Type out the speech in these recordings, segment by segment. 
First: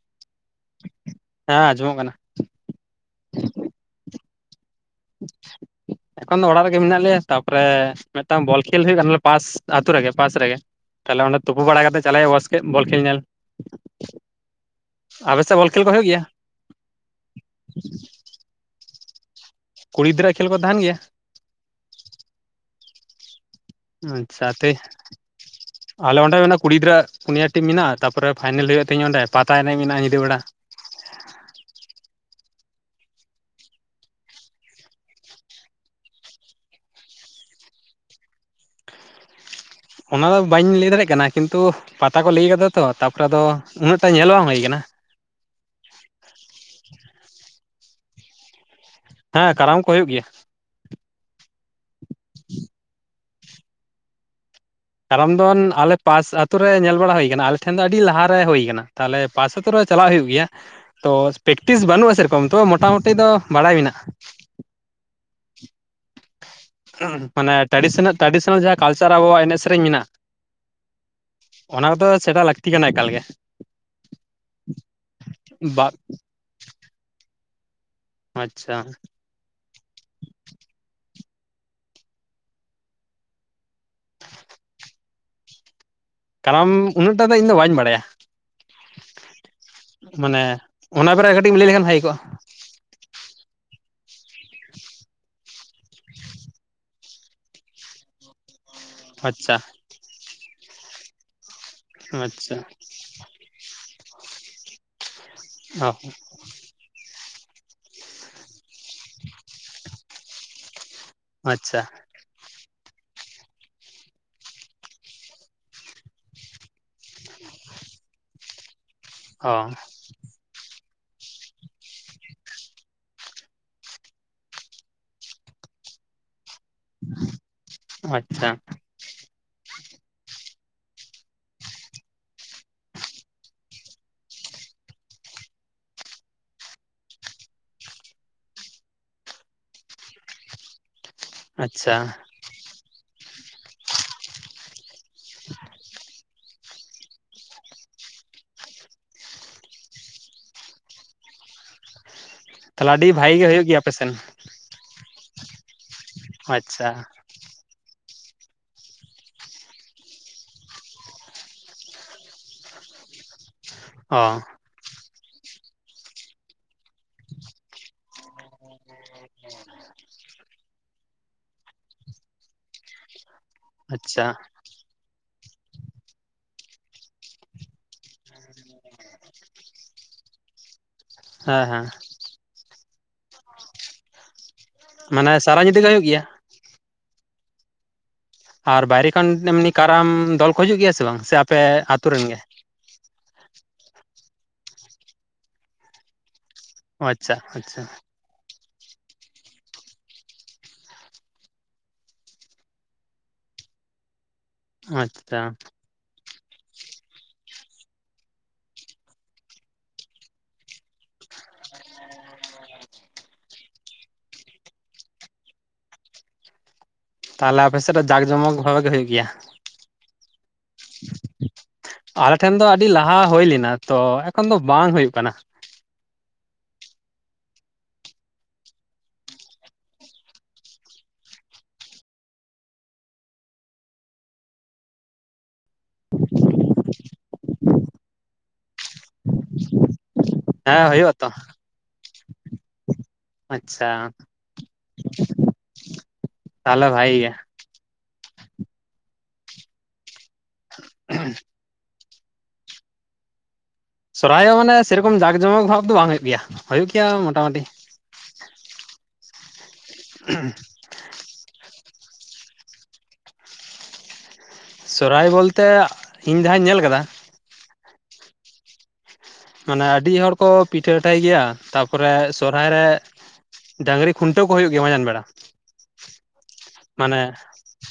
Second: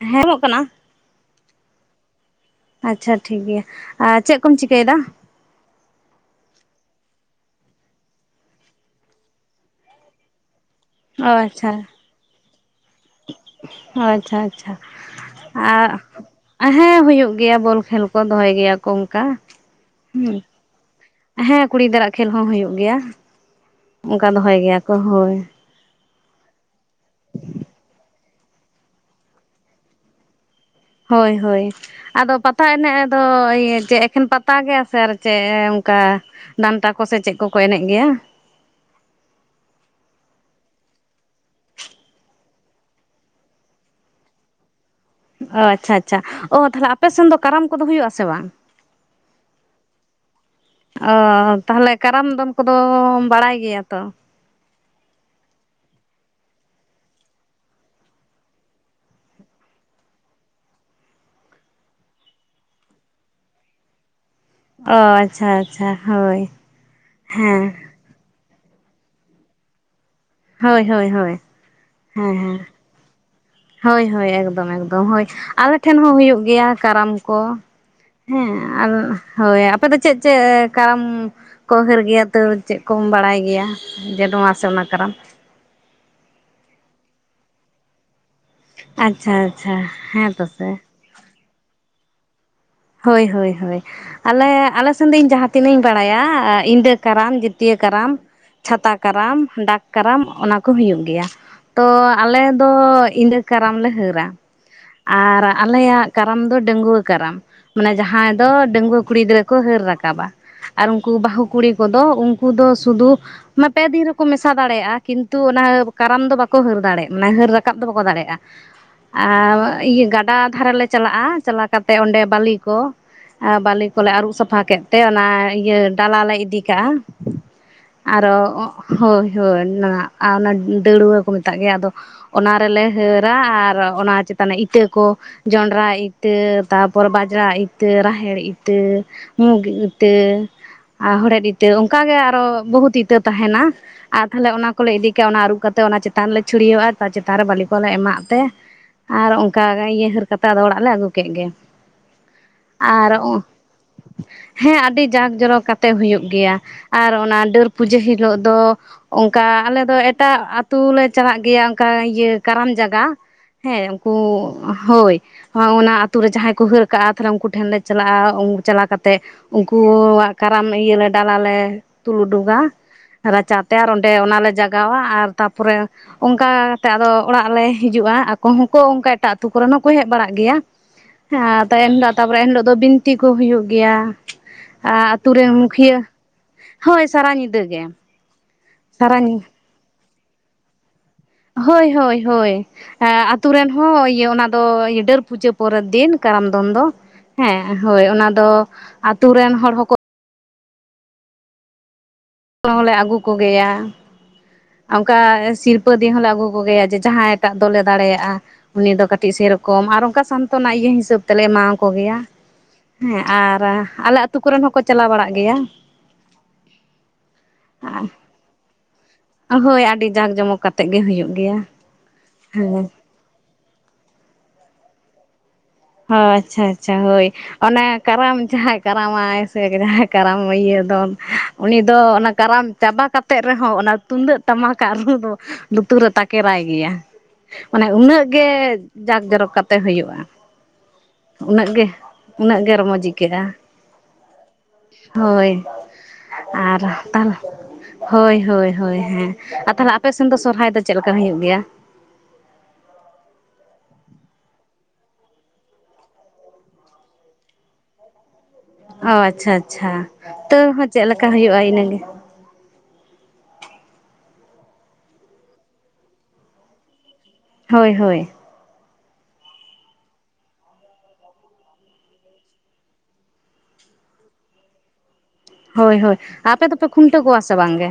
ᱦᱮᱸ ᱟᱸᱡᱚᱢᱚᱜ ᱠᱟᱱᱟ᱾ ᱦᱮᱸ ᱟᱸᱡᱚᱢᱚᱜ ᱠᱟᱱᱟ᱾ ᱟᱪᱪᱷᱟ ᱴᱷᱤᱠ ᱜᱮᱭᱟ ᱪᱮᱫ ᱠᱚᱢ ᱪᱤᱠᱟᱹᱭᱮᱫᱟ ᱮᱠᱷᱚᱱ ᱫᱚ ᱚᱲᱟᱜ ᱨᱮᱜᱮ ᱢᱮᱱᱟᱜ ᱞᱮᱭᱟ ᱛᱟᱯᱚᱨᱮ ᱢᱤᱫᱴᱟᱝ ᱵᱚᱞ ᱠᱷᱮᱞ ᱦᱩᱭᱩᱜ ᱠᱟᱱᱟ ᱯᱟᱥ ᱟᱛᱳ ᱨᱮᱜᱮ ᱯᱟᱥ ᱨᱮᱜᱮ ᱛᱟᱞᱦᱮ ᱚ ᱚᱸᱰᱮ ᱛᱩᱯᱩ ᱟᱪᱪᱷᱟ ᱵᱟᱲᱟ ᱠᱟᱛᱮ ᱪᱟᱞᱟᱜ ᱦᱩᱭᱩᱜ-ᱟ ᱵᱟᱥᱠᱮ ᱵᱚᱞ ᱠᱷᱮᱞ ᱧᱮᱞ ᱟᱪᱪᱷᱟ ᱟᱪᱪᱷᱟ ᱟᱯᱮᱮᱥᱮᱫ ᱵᱚᱞ ᱠᱷᱮᱞ ᱟᱨ ᱠᱚ ᱦᱩᱭᱩᱜ ᱜᱮᱭᱟ᱾ ᱦᱮᱸ ᱦᱮ ᱦᱩᱭᱩᱜ ᱜᱮᱭᱟ, ᱵᱚᱞ ᱠᱷᱮᱞ ᱠᱚ ᱫᱚᱦᱚᱭ ᱜᱮᱭᱟ ᱠᱚ ᱚᱱᱠᱟ᱾ ᱠᱩᱲᱤ ᱜᱤᱫᱽᱨᱟᱹᱣᱟᱼᱜ ᱦᱮᱸ ᱠᱷᱮᱞᱞ ᱠᱚ ᱛᱟᱦᱮᱱ ᱜᱮᱭᱟ? ᱦᱮᱸ ᱠᱩᱲᱤᱤᱫᱽᱨᱟᱜ ᱠᱷᱮᱞ ᱦᱚᱸ ᱦᱩᱭᱩᱜᱳ ᱜᱮᱭᱟ, ᱚᱱᱠᱟ ᱟᱪᱪᱷᱟ ᱫᱚᱦᱚᱭ ᱛᱮ ᱜᱮᱭᱟ ᱠᱚ ᱦᱳᱭ ᱟᱞᱮ ᱚᱸᱰᱮ ᱢᱮᱱᱟᱜᱼᱟ ᱠᱩᱲᱤ ᱜᱤᱫᱽᱨᱟᱹ ᱯᱩᱱᱭᱟ ᱴᱤ ᱢᱮᱱᱟᱜᱼᱟ, ᱛᱟᱯᱚᱨᱮ ᱯᱷᱟᱭᱱᱮᱞ ᱦᱩᱭᱩᱜ ᱛᱤᱧᱟᱹ ᱚᱸᱰᱮ ᱯᱟᱛᱟ ᱮᱱᱮᱡ ᱢᱮᱱᱟᱜᱼᱟ, ᱧᱤᱫᱟᱹ ᱵᱮᱲᱟ ᱾ ᱦᱳᱭ - ᱦᱳᱭ ᱟᱫᱚ ᱯᱟᱛᱟ ᱮᱱᱮᱡ ᱫᱚ ᱤᱭᱟᱹ ᱪᱮᱫ ᱮᱠᱷᱮᱱ ᱯᱟᱛᱟ ᱜᱮᱭᱟ ᱥᱮ ᱟᱨ ᱪᱮᱫ ᱚᱱᱠᱟ ᱰᱟᱱᱴᱟ ᱠᱚᱥᱮ ᱪᱮᱫ ᱠᱚᱠᱚ ᱮᱱᱮᱡ ᱜᱮᱭᱟ ᱚᱱᱟᱫᱚ ᱵᱟᱹᱧ ᱞᱟᱹᱭ ᱫᱟᱲᱮᱭᱟᱜ ᱠᱟᱱᱟ ᱠᱤᱱᱛᱩ ᱯᱟᱛᱟ ᱠᱚ ᱞᱟᱹᱭ ᱠᱟᱫᱟ ᱛᱚ ᱛᱟᱯᱚᱨᱮ ᱟᱫᱚ ᱩᱱᱟᱹᱜ ᱴᱟ ᱧᱮᱞ ᱵᱟᱝ ᱦᱩᱭᱠ ᱠᱟᱱᱟ ᱾ ᱚ ᱟᱪᱪᱷᱟ ᱟᱪᱪᱷᱟ ᱚ ᱛᱟᱦᱞᱮ ᱟᱯᱮ ᱥᱮᱱ ᱫᱚ ᱠᱟᱨᱟᱢ ᱠᱚᱫᱚ ᱦᱩᱭᱩᱜ ᱟᱥᱮ ᱵᱟᱝ? ᱦᱮᱸ ᱠᱟᱨᱟᱢ ᱠᱚ ᱦᱩᱭᱩᱜ ᱜᱮᱭᱟ ᱾ ᱚ ᱛᱟᱦᱚᱞᱮ ᱠᱟᱨᱟᱢ ᱫᱚᱱ ᱠᱚᱫᱚ ᱵᱟᱲᱟᱭ ᱜᱮᱭᱟ ᱛᱚ ᱠᱟᱨᱚᱱ ᱫᱚ ᱟᱞᱮ ᱯᱟᱥ ᱟᱹᱛᱳ ᱨᱮ ᱧᱮᱞ ᱵᱟᱲᱟ ᱦᱩᱭ ᱟᱠᱟᱱᱟ ᱟᱞᱮ ᱴᱷᱮᱱ ᱫᱚ ᱟᱹᱰᱤ ᱞᱟᱦᱟᱮ ᱦᱩᱭ ᱟᱠᱟᱱᱟ ᱛᱟᱦᱚᱞᱮ ᱯᱟᱥᱥᱚᱛᱚᱨᱚ ᱪᱟᱞᱟᱜ ᱦᱩᱭᱩᱜ ᱜᱮᱭᱟ ᱛᱚ ᱯᱮᱠᱴᱤᱥ ᱵᱟᱹᱱᱩᱜᱼᱟ ᱥᱮᱨᱚᱠᱚᱢ ᱛᱚ ᱢᱚᱴᱟᱢᱩᱴᱤ ᱫᱚ ᱵᱟᱲᱟᱭ ᱢᱮᱱᱟᱜᱼᱟ᱾ ᱚ ᱟᱪᱪᱷᱟ - ᱟᱪᱪᱷᱟ ᱦᱳᱭ ᱢᱟᱱᱮ ᱦᱮᱸ ᱴᱨᱟᱰᱤᱥᱚᱱᱟᱞ - ᱴᱨᱟᱰᱤᱥᱚᱱᱟᱞ ᱡᱟᱦᱟᱸ ᱠᱟᱞᱪᱟᱨ ᱟᱵᱚᱣᱟᱜ ᱮᱱᱮᱡ ᱥᱮᱨᱮᱧ ᱢᱮᱱᱟᱜ ᱦᱳᱭ ᱦᱳᱭ ᱦᱳᱭ ᱢᱮᱱᱟᱜᱼᱟ ᱚᱱᱟᱫᱚ ᱦᱮᱸ ᱥᱮᱴᱟ ᱦᱮᱸ ᱞᱟᱹᱠᱛᱤ ᱠᱟᱱᱟ ᱮᱠᱟᱞ ᱜᱮ᱾ ᱦᱳᱭ ᱦᱳᱭ ᱮᱠᱫᱚᱢ - ᱮᱠᱫᱚᱢ ᱦᱳᱭ ᱟᱞᱮ ᱵᱟ ᱴᱷᱮᱱ ᱦᱚᱸ ᱦᱩᱭᱩᱜ ᱜᱮᱭᱟ ᱠᱟᱨᱟᱢ ᱠᱚ, ᱦᱮᱸ ᱟᱪᱪᱷᱟ ᱟᱨ ᱦᱳᱭ ᱟᱯᱮ ᱫᱚ ᱪᱮᱫ ᱪᱮᱫ ᱠᱟᱨᱟᱢ ᱠᱚ ᱦᱟᱹᱨ ᱜᱮᱭᱟ ᱛ ᱪᱮᱫ ᱠᱚᱢ ᱵᱟᱲᱟᱭ ᱜᱮᱭᱟ ᱡᱮ ᱱᱚᱣᱟ ᱥᱮ ᱚᱱᱟ ᱠᱟᱱᱟ᱾ ᱠᱟᱨᱟᱢ ᱩᱱᱟᱹᱜ ᱴᱟᱜ ᱫᱚ ᱤᱧᱫᱚ ᱵᱟᱹᱧ ᱵᱟᱲᱟᱭᱟ᱾ ᱟᱪᱪᱷᱟ ᱟᱪᱪᱷᱟ ᱦᱮᱸ ᱛ ᱢᱟᱱᱮ ᱥᱮᱮ ᱚᱱᱟ ᱵᱮᱮ ᱠᱟᱹᱴᱤᱡ ᱞᱟᱹᱭ ᱞᱮᱠᱷᱟᱱ ᱵᱷᱟᱭ ᱠᱚᱜᱼᱟ ᱦᱳᱭ, ᱦᱳᱭ, ᱦᱳᱭ ᱟᱞᱮ ᱟᱞᱮ ᱥᱮᱱ ᱫᱚ ᱤᱧ ᱡᱟᱦᱟᱸᱛᱤᱱᱟᱹᱜ ᱤᱧ ᱵᱟᱲᱟᱭᱟ ᱤᱫᱟᱹ ᱠᱟᱨᱟᱢ, ᱡᱛᱭᱟᱹᱨ ᱠᱟᱨᱟᱢ, ᱪᱷᱟᱛᱟ ᱠᱟᱨᱟᱢ ᱟᱪᱪᱷᱟ ᱰᱟᱠ ᱠᱟᱨᱟᱢ ᱚᱱᱟ ᱠᱚ ᱦᱩᱭᱩᱜ ᱜᱮᱭᱟ ᱛᱚ ᱟᱞᱮᱚ ᱟᱪᱪᱷᱟ ᱠᱟᱨᱟᱢ ᱞᱮ ᱦᱟᱹᱨᱟ᱾ ᱟᱨ ᱚ ᱟᱞᱮᱭᱟᱜ ᱠᱟᱨᱟᱢ ᱫᱚ ᱰᱟᱺᱟᱹᱜᱩᱣᱟᱹ ᱠᱟᱨᱟᱢ ᱢᱟᱱᱮ ᱡᱟᱦᱟᱸᱭ ᱫᱚ ᱰᱟᱺᱜᱣᱟᱹ ᱠᱩᱲᱤ ᱜᱤᱫᱽᱨᱟᱹ ᱠᱚ ᱦᱟᱹᱨ ᱨᱟᱠᱟᱵᱟ᱾ ᱟᱨ ᱩᱱᱠᱩ ᱵᱟᱹᱟᱦᱩ ᱠᱩᱲᱤ ᱟᱪᱪᱷᱟ ᱠᱚᱫᱚ ᱩᱱᱠᱩ ᱫᱚ ᱥᱩᱫᱩ ᱢ ᱯᱮ ᱫᱤᱱ ᱨᱮᱠᱚ ᱢᱮᱥᱟ ᱫᱟᱲᱮᱭᱟᱜᱼᱟ ᱠᱤᱱᱛᱩ ᱚᱱᱟ ᱠᱟᱨᱟᱢ ᱫᱚ ᱵᱟᱠᱚ ᱦᱟᱹᱨ ᱫᱟᱲᱮᱭᱟᱜᱼᱟ ᱢᱟᱱᱮ ᱦᱟᱹᱨ ᱨᱟᱠᱟᱵ ᱫᱚ ᱵᱟᱠᱚ ᱫᱟᱲᱮᱭᱟᱜᱼᱟ᱾ ᱚ ᱟᱨ ᱤᱭᱟᱹ ᱜᱟᱰᱟ ᱫᱷᱟᱨᱮᱞᱮ ᱪᱟᱞᱟᱜᱼᱟ ᱪᱟᱞᱟᱣ ᱠᱟᱛᱮ ᱚᱸᱰᱮ ᱵᱟᱟᱹᱞᱤ ᱠᱚ ᱵᱟᱟᱹᱞᱤ ᱠᱚᱞᱮ ᱟᱹᱨᱩᱵ ᱥᱟᱯᱷᱟ ᱠᱮᱫ ᱛᱮ ᱚᱱᱟ ᱤᱭᱟᱹ ᱰᱟᱞᱟ ᱞᱮ ᱤᱫᱤ ᱠᱟᱼᱟ ᱟᱨᱚ ᱟᱪᱪᱷᱟ ᱦᱳᱭ ᱦᱳᱭ ᱚᱱᱟ ᱟᱨ ᱚᱱᱟ ᱫᱟᱹᱟᱹᱲᱣᱟᱹ ᱠᱚ ᱢᱮᱛᱟᱜ ᱜᱮᱭᱟ ᱟᱫᱚ, ᱚᱱᱟ ᱨᱮᱞᱮ ᱦᱟᱹᱨᱟ ᱟᱨ ᱚᱱᱟ ᱪᱮᱛᱟᱱ ᱤᱛᱟᱹ ᱠᱚ, ᱡᱚᱱᱰᱨᱟ ᱤᱛᱟᱹ ᱛᱟᱨᱯᱚᱨ ᱵᱟ ᱚᱡᱽᱨᱟ ᱤᱛᱟᱹ ᱨᱟᱦᱮᱲ ᱤᱛᱟᱹ ᱢᱩᱜᱽ ᱤᱛᱟᱹ ᱟᱨ ᱦᱚᱲᱮᱫ ᱤᱛᱟᱹ ᱟᱪᱪᱷᱟ ᱚᱱᱠᱟᱜ ᱜᱮ ᱟᱨᱚ ᱵᱚᱦᱩᱛ ᱤᱛᱟᱹ ᱛᱟᱦᱮᱱᱟ ᱟᱨ ᱛᱟᱦᱞᱮ ᱚᱱᱟ ᱠᱚᱞᱮ ᱤᱫᱤ ᱠᱼᱟ ᱚᱱᱟ ᱟᱹᱨᱩᱵ ᱠᱟ ᱠᱟᱛᱮᱮᱫ ᱚᱱᱟ ᱪᱮᱛᱟᱱ ᱨᱮᱞᱮ ᱪᱷᱩᱲᱭᱟᱹᱜᱜᱼᱟ ᱪᱮᱛᱟᱱ ᱨᱮ ᱵᱟᱹᱞᱤ ᱠᱚᱞᱮ ᱮᱢᱟᱜ ᱛᱮ, ᱟᱨ ᱚᱱᱠᱟ ᱤᱭᱟᱹᱦᱟᱹᱨ ᱠᱟᱛᱮᱮᱫ ᱟᱫᱚ ᱚᱲᱟᱜ ᱞᱮ ᱟᱹᱜᱩ ᱠᱮᱫ ᱜᱮ ᱛᱟᱦᱚᱞᱮ ᱟᱹᱰᱤ ᱟᱨ ᱵᱷᱟᱜᱤ ᱜᱮ ᱦᱩᱭᱩᱜ ᱜᱮᱭᱟ ᱟᱯᱮᱥᱮᱱ ᱦᱮᱸ ᱟᱹᱰᱤ ᱡᱟᱠ ᱡᱚᱨᱚᱠ ᱠᱟᱛᱮᱜ ᱦᱩᱭᱩᱜ ᱜᱮᱭᱟ ᱟᱪᱪᱷᱟ ᱾ ᱟᱨ ᱚᱱᱟ ᱰᱟᱹᱨ ᱯᱩᱡᱟᱹ ᱦᱤᱞᱳᱜ ᱫᱚ, ᱚᱱᱠᱟ ᱟᱞᱮ ᱫᱚ ᱮᱴᱟᱜ ᱟᱛᱩ ᱞᱮᱮ ᱪᱟᱞᱟᱜ ᱜᱮᱭᱟ ᱚᱱᱠᱟ ᱤᱭᱟᱹ ᱠᱟᱨᱟᱢ ᱡᱟᱭᱜᱟ ᱾ ᱦᱮᱸ ᱩᱱᱠᱩ ᱚ ᱦᱳᱭ ᱚᱱᱟ ᱟᱛᱩ ᱨᱮ ᱡᱟᱦᱟᱸᱭ ᱠᱚ ᱦᱟᱹᱨ ᱠᱟᱜᱼᱟ, ᱛᱟᱦᱚᱞᱮ ᱩᱱᱠᱩ ᱴᱷᱮᱱ ᱞᱮ ᱪᱟᱞᱟᱜᱼᱟ ᱾ ᱩᱱᱠᱩ ᱪᱟᱞᱟᱣ ᱠᱟᱛᱮ ᱩᱱᱠᱩᱣᱟᱜ ᱟᱨᱟᱱ ᱤᱭᱟᱹ ᱞᱮ ᱰᱟᱞᱟ ᱞᱮ ᱛᱩᱞ ᱩᱰᱩᱠᱟ ᱨᱟᱪᱟ ᱛᱮ ᱟᱨ ᱚᱸᱰᱮ ᱟᱪᱪᱷᱟ ᱚᱱᱟ ᱞᱮ ᱡᱟᱜᱟ ᱞᱟᱜᱟᱣᱟ ᱟᱨ ᱛᱟᱯᱚᱨᱮ ᱚᱱᱠᱟ ᱠᱟᱛᱮ ᱟᱫᱚ ᱚᱲᱟᱜ ᱞᱮ ᱦᱤᱡᱩᱜᱼᱟ ᱾ ᱟᱠᱚ ᱦᱚᱸᱠᱚ ᱚᱱᱠᱟ ᱮᱴᱟᱜ ᱟᱹᱛᱩ ᱠᱚᱨᱮ ᱦᱚᱸᱠᱚ ᱦᱮᱡ ᱵᱟᱲᱟᱜ ᱜᱮᱭᱟ ᱾ ᱦᱮᱸ ᱮᱱᱦᱤᱞᱳᱜ ᱛᱟᱨᱯᱚᱨ ᱮᱱᱦᱤᱞᱳᱜ ᱫᱚ ᱵᱤᱱᱛᱤ ᱠᱚ ᱦᱩᱭᱩᱜ ᱜᱮᱭᱟ ᱾ ᱟᱨ ᱟᱛᱩ ᱢᱟᱱᱮ ᱨᱮᱱ ᱥᱟᱨᱟ ᱧᱤᱫᱟᱹ ᱜᱮ ᱢᱩᱠᱷᱤᱭᱟᱹ, ᱦᱩᱭᱩᱜ ᱜᱮᱭᱟ ᱦᱳᱭ ᱥᱟᱨᱟ ᱧᱤᱫᱟᱹ ᱜᱮ᱾ ᱟᱨ ᱵᱟᱭᱨᱮ ᱥᱟᱨᱟ ᱠᱷᱚᱱ ᱧᱤ ᱮᱢᱱᱤ ᱠᱟᱨᱟᱢ ᱫᱚᱞ ᱠᱚ ᱦᱤᱡᱩᱜ ᱜᱮᱭᱟ ᱥᱮ ᱵᱟᱝ? ᱥᱮ ᱟᱯᱮ ᱦᱳᱭ ᱟᱛᱳ ᱦᱳᱭ ᱨᱮᱱ ᱜᱮ ᱦᱳᱭ ᱾ ᱟᱨ ᱟᱛᱩ ᱨᱮᱱ ᱦᱚᱸ ᱤᱭᱟᱹ ᱚᱱᱟ ᱫᱚ ᱰᱟᱹᱨ ᱯᱩᱡᱟᱹ ᱯᱚᱨᱮᱨ ᱫᱤᱱ ᱠᱟᱨᱟᱢ ᱫᱚᱱ ᱫᱚ ᱚ ᱟᱪᱪᱷᱟ ᱾ᱺᱦᱮᱸ, ᱟᱪᱪᱷᱟ ᱦᱳᱭ ᱚᱱᱟ ᱫᱚ ᱟᱛᱳ ᱨᱮᱱ ᱦᱚᱲ ᱦᱚᱸᱠᱚ ᱠᱚ ᱦᱚᱸᱞᱮ ᱟᱹᱜᱩ ᱠᱚᱜᱮᱭᱟ᱾ ᱚᱱᱠᱟ ᱟᱪᱪᱷᱟ ᱥᱤᱨᱯᱟᱹ ᱫᱤᱭᱮ ᱦᱚᱸᱞᱮ ᱟᱹᱜᱩ ᱠᱚᱜᱮᱭᱟ᱾ ᱡᱮ ᱡᱟᱦᱟᱸᱭᱴᱟᱜ ᱫᱚᱞᱮ ᱫᱟᱲᱮᱭᱟᱜᱼᱟ ᱾ ᱩᱱᱤ ᱫᱚ ᱠᱟᱹᱴᱤᱡ ᱥᱮᱨᱚᱠᱚᱢ ᱟᱨ ᱚᱱᱠᱟ ᱥᱟᱱᱛᱚᱱᱟ ᱤᱭᱟᱹ ᱦᱤᱥᱟᱹᱵᱽ ᱛᱮᱞᱮ ᱮᱢᱟ ᱟᱠᱚ ᱜᱮᱭᱟ ᱾ ᱦᱮᱸ ᱟᱨ ᱟᱞᱮ ᱟᱹᱛᱩ ᱠᱚᱨᱮᱱ ᱦᱚᱸᱠᱚ ᱪᱟᱞᱟᱣ ᱵᱟᱲᱟᱜ ᱜᱮᱭᱟ ᱾ ᱛᱟᱦᱟᱞᱮ ᱟᱯᱮ ᱥᱮᱫ ᱨᱮ ᱡᱟᱠ ᱡᱚᱢᱚᱠ ᱵᱷᱟᱵᱮ ᱜᱮ ᱦᱩᱭᱩᱜ ᱜᱮᱭᱟ? ᱦᱳᱭ ᱟᱹᱰᱤ ᱡᱟᱠ ᱡᱚᱢᱚᱠ᱾ ᱠᱟᱛᱮᱜ ᱜᱮ ᱦᱩᱭᱩᱜ ᱜᱮᱭᱟ ᱟᱞᱮ ᱴᱷᱮᱱ ᱫᱚ ᱦᱮᱸ ᱟᱹᱰᱤ ᱞᱟᱦᱟ ᱦᱩᱭ ᱞᱮᱱᱟ ᱛᱚ ᱮᱠᱷᱚᱱ ᱫᱚ ᱵᱟᱝ ᱦᱩᱭᱩᱜ ᱠᱟᱱᱟ ᱾ ᱦᱚ ᱟᱪᱪᱷᱟ ᱟᱪᱪᱷᱟ ᱦᱳᱭ᱾ ᱚᱱᱮ ᱠᱟᱨᱟᱢ ᱡᱟᱦᱟᱸᱭ ᱠᱟᱨᱟᱢᱟᱭ ᱥᱮ ᱡᱟᱦᱟᱸᱭ ᱠᱟᱨᱟᱢ ᱤᱭᱟᱹ ᱫᱚᱱ, ᱩᱱᱤ ᱫᱚ ᱚᱱᱟ ᱠᱟᱨᱟᱢ ᱪᱟᱵᱟ ᱠᱟᱛᱮᱜ ᱨᱮᱦᱚᱸ ᱚᱱᱟ ᱛᱩᱢᱫᱟᱹᱜ ᱴᱟᱢᱟᱠᱟᱜ ᱨᱩ ᱫᱚ ᱞᱩᱛᱩ ᱨᱮ ᱛᱟᱠᱮᱨᱟᱭ ᱜᱮᱭᱟ ᱾ ᱢᱟᱱᱮ ᱩᱱᱟᱹᱜ ᱜᱮ ᱡᱟᱠ ᱡᱚᱨᱚᱠ ᱠᱟᱛᱮ ᱦᱩᱭᱩᱜᱼᱟ ᱾ ᱦᱮᱸ ᱦᱩᱭᱩᱜᱼᱟ ᱾ ᱩᱱᱟᱹᱜ ᱜᱮ ᱩᱱᱟᱹᱜ ᱜᱮ ᱨᱚᱢᱚᱡᱽ ᱟᱹᱭᱠᱟᱹᱜᱼᱟ ᱾ ᱟᱪᱪᱷᱟ ᱾ ᱦᱳᱭ ᱟᱨ ᱛᱟᱦᱚᱞᱮ ᱵᱷᱟᱜᱤ ᱜᱮ ᱛᱟᱦᱞᱮ ᱦᱳᱭ ᱦᱳᱭ ᱦᱳᱭ ᱦᱮᱸ᱾ ᱟᱨ ᱛᱟᱦᱟᱞᱮ ᱟᱯᱮ ᱥᱮᱱ ᱫᱚ ᱥᱚᱨᱦᱟᱭ ᱫᱚ ᱪᱮᱫ ᱞᱮᱠᱟ ᱦᱩᱭᱩᱜ ᱜᱮᱭᱟ? ᱥᱚᱨᱦᱟᱭ ᱦᱚᱸ ᱢᱟᱱᱮ ᱥᱮᱨᱚᱠᱚᱢ ᱡᱟᱸᱠ ᱡᱚᱢᱚᱠ ᱵᱷᱟᱵ ᱫᱚ ᱵᱟᱝ ᱦᱩᱭᱩᱜ ᱜᱮᱭᱟ᱾ ᱦᱩᱭᱩᱜ ᱜᱮᱭᱟ ᱢᱚᱴᱟᱢᱩᱴᱤ᱾ ᱚ ᱟᱪᱪᱷᱟ ᱟᱪᱪᱷᱟ ᱾ ᱛᱟᱹᱣ ᱦᱚᱸ ᱪᱮᱫ ᱞᱮᱠᱟ ᱦᱩᱭᱩᱜᱼᱟ ᱤᱱᱟᱹᱜᱮ ᱾ ᱥᱚᱨᱦᱟᱭ ᱵᱚᱞᱛᱮ ᱤᱧ ᱡᱟᱦᱟᱸᱧ ᱧᱮᱞ ᱟᱠᱟᱫᱟ ᱦᱳᱭ ᱦᱳᱭ ᱾ ᱢᱟᱱᱮ ᱟᱹᱰᱤ ᱦᱚᱲ ᱠᱚ ᱯᱤᱴᱷᱟᱹ ᱞᱟᱴᱷᱟᱭ ᱜᱮᱭᱟ᱾ ᱛᱟᱯᱚᱨᱮ ᱥᱚᱨᱦᱟᱭ ᱨᱮ ᱰᱟᱹᱝᱨᱤ ᱠᱷᱩᱱᱴᱟᱹᱣ ᱠᱚ ᱦᱩᱭᱩᱜ ᱜᱮᱭᱟ ᱢᱟᱡᱟᱱ ᱵᱮᱲᱟ ᱾ ᱦᱳᱭ ᱦᱳᱭ ᱾ ᱟᱨ ᱟᱯᱮ ᱫᱚᱯᱮ ᱠᱷᱩᱱᱴᱟᱹᱣ ᱠᱚᱣᱟ ᱥᱮ ᱵᱟᱝ ᱜᱮ?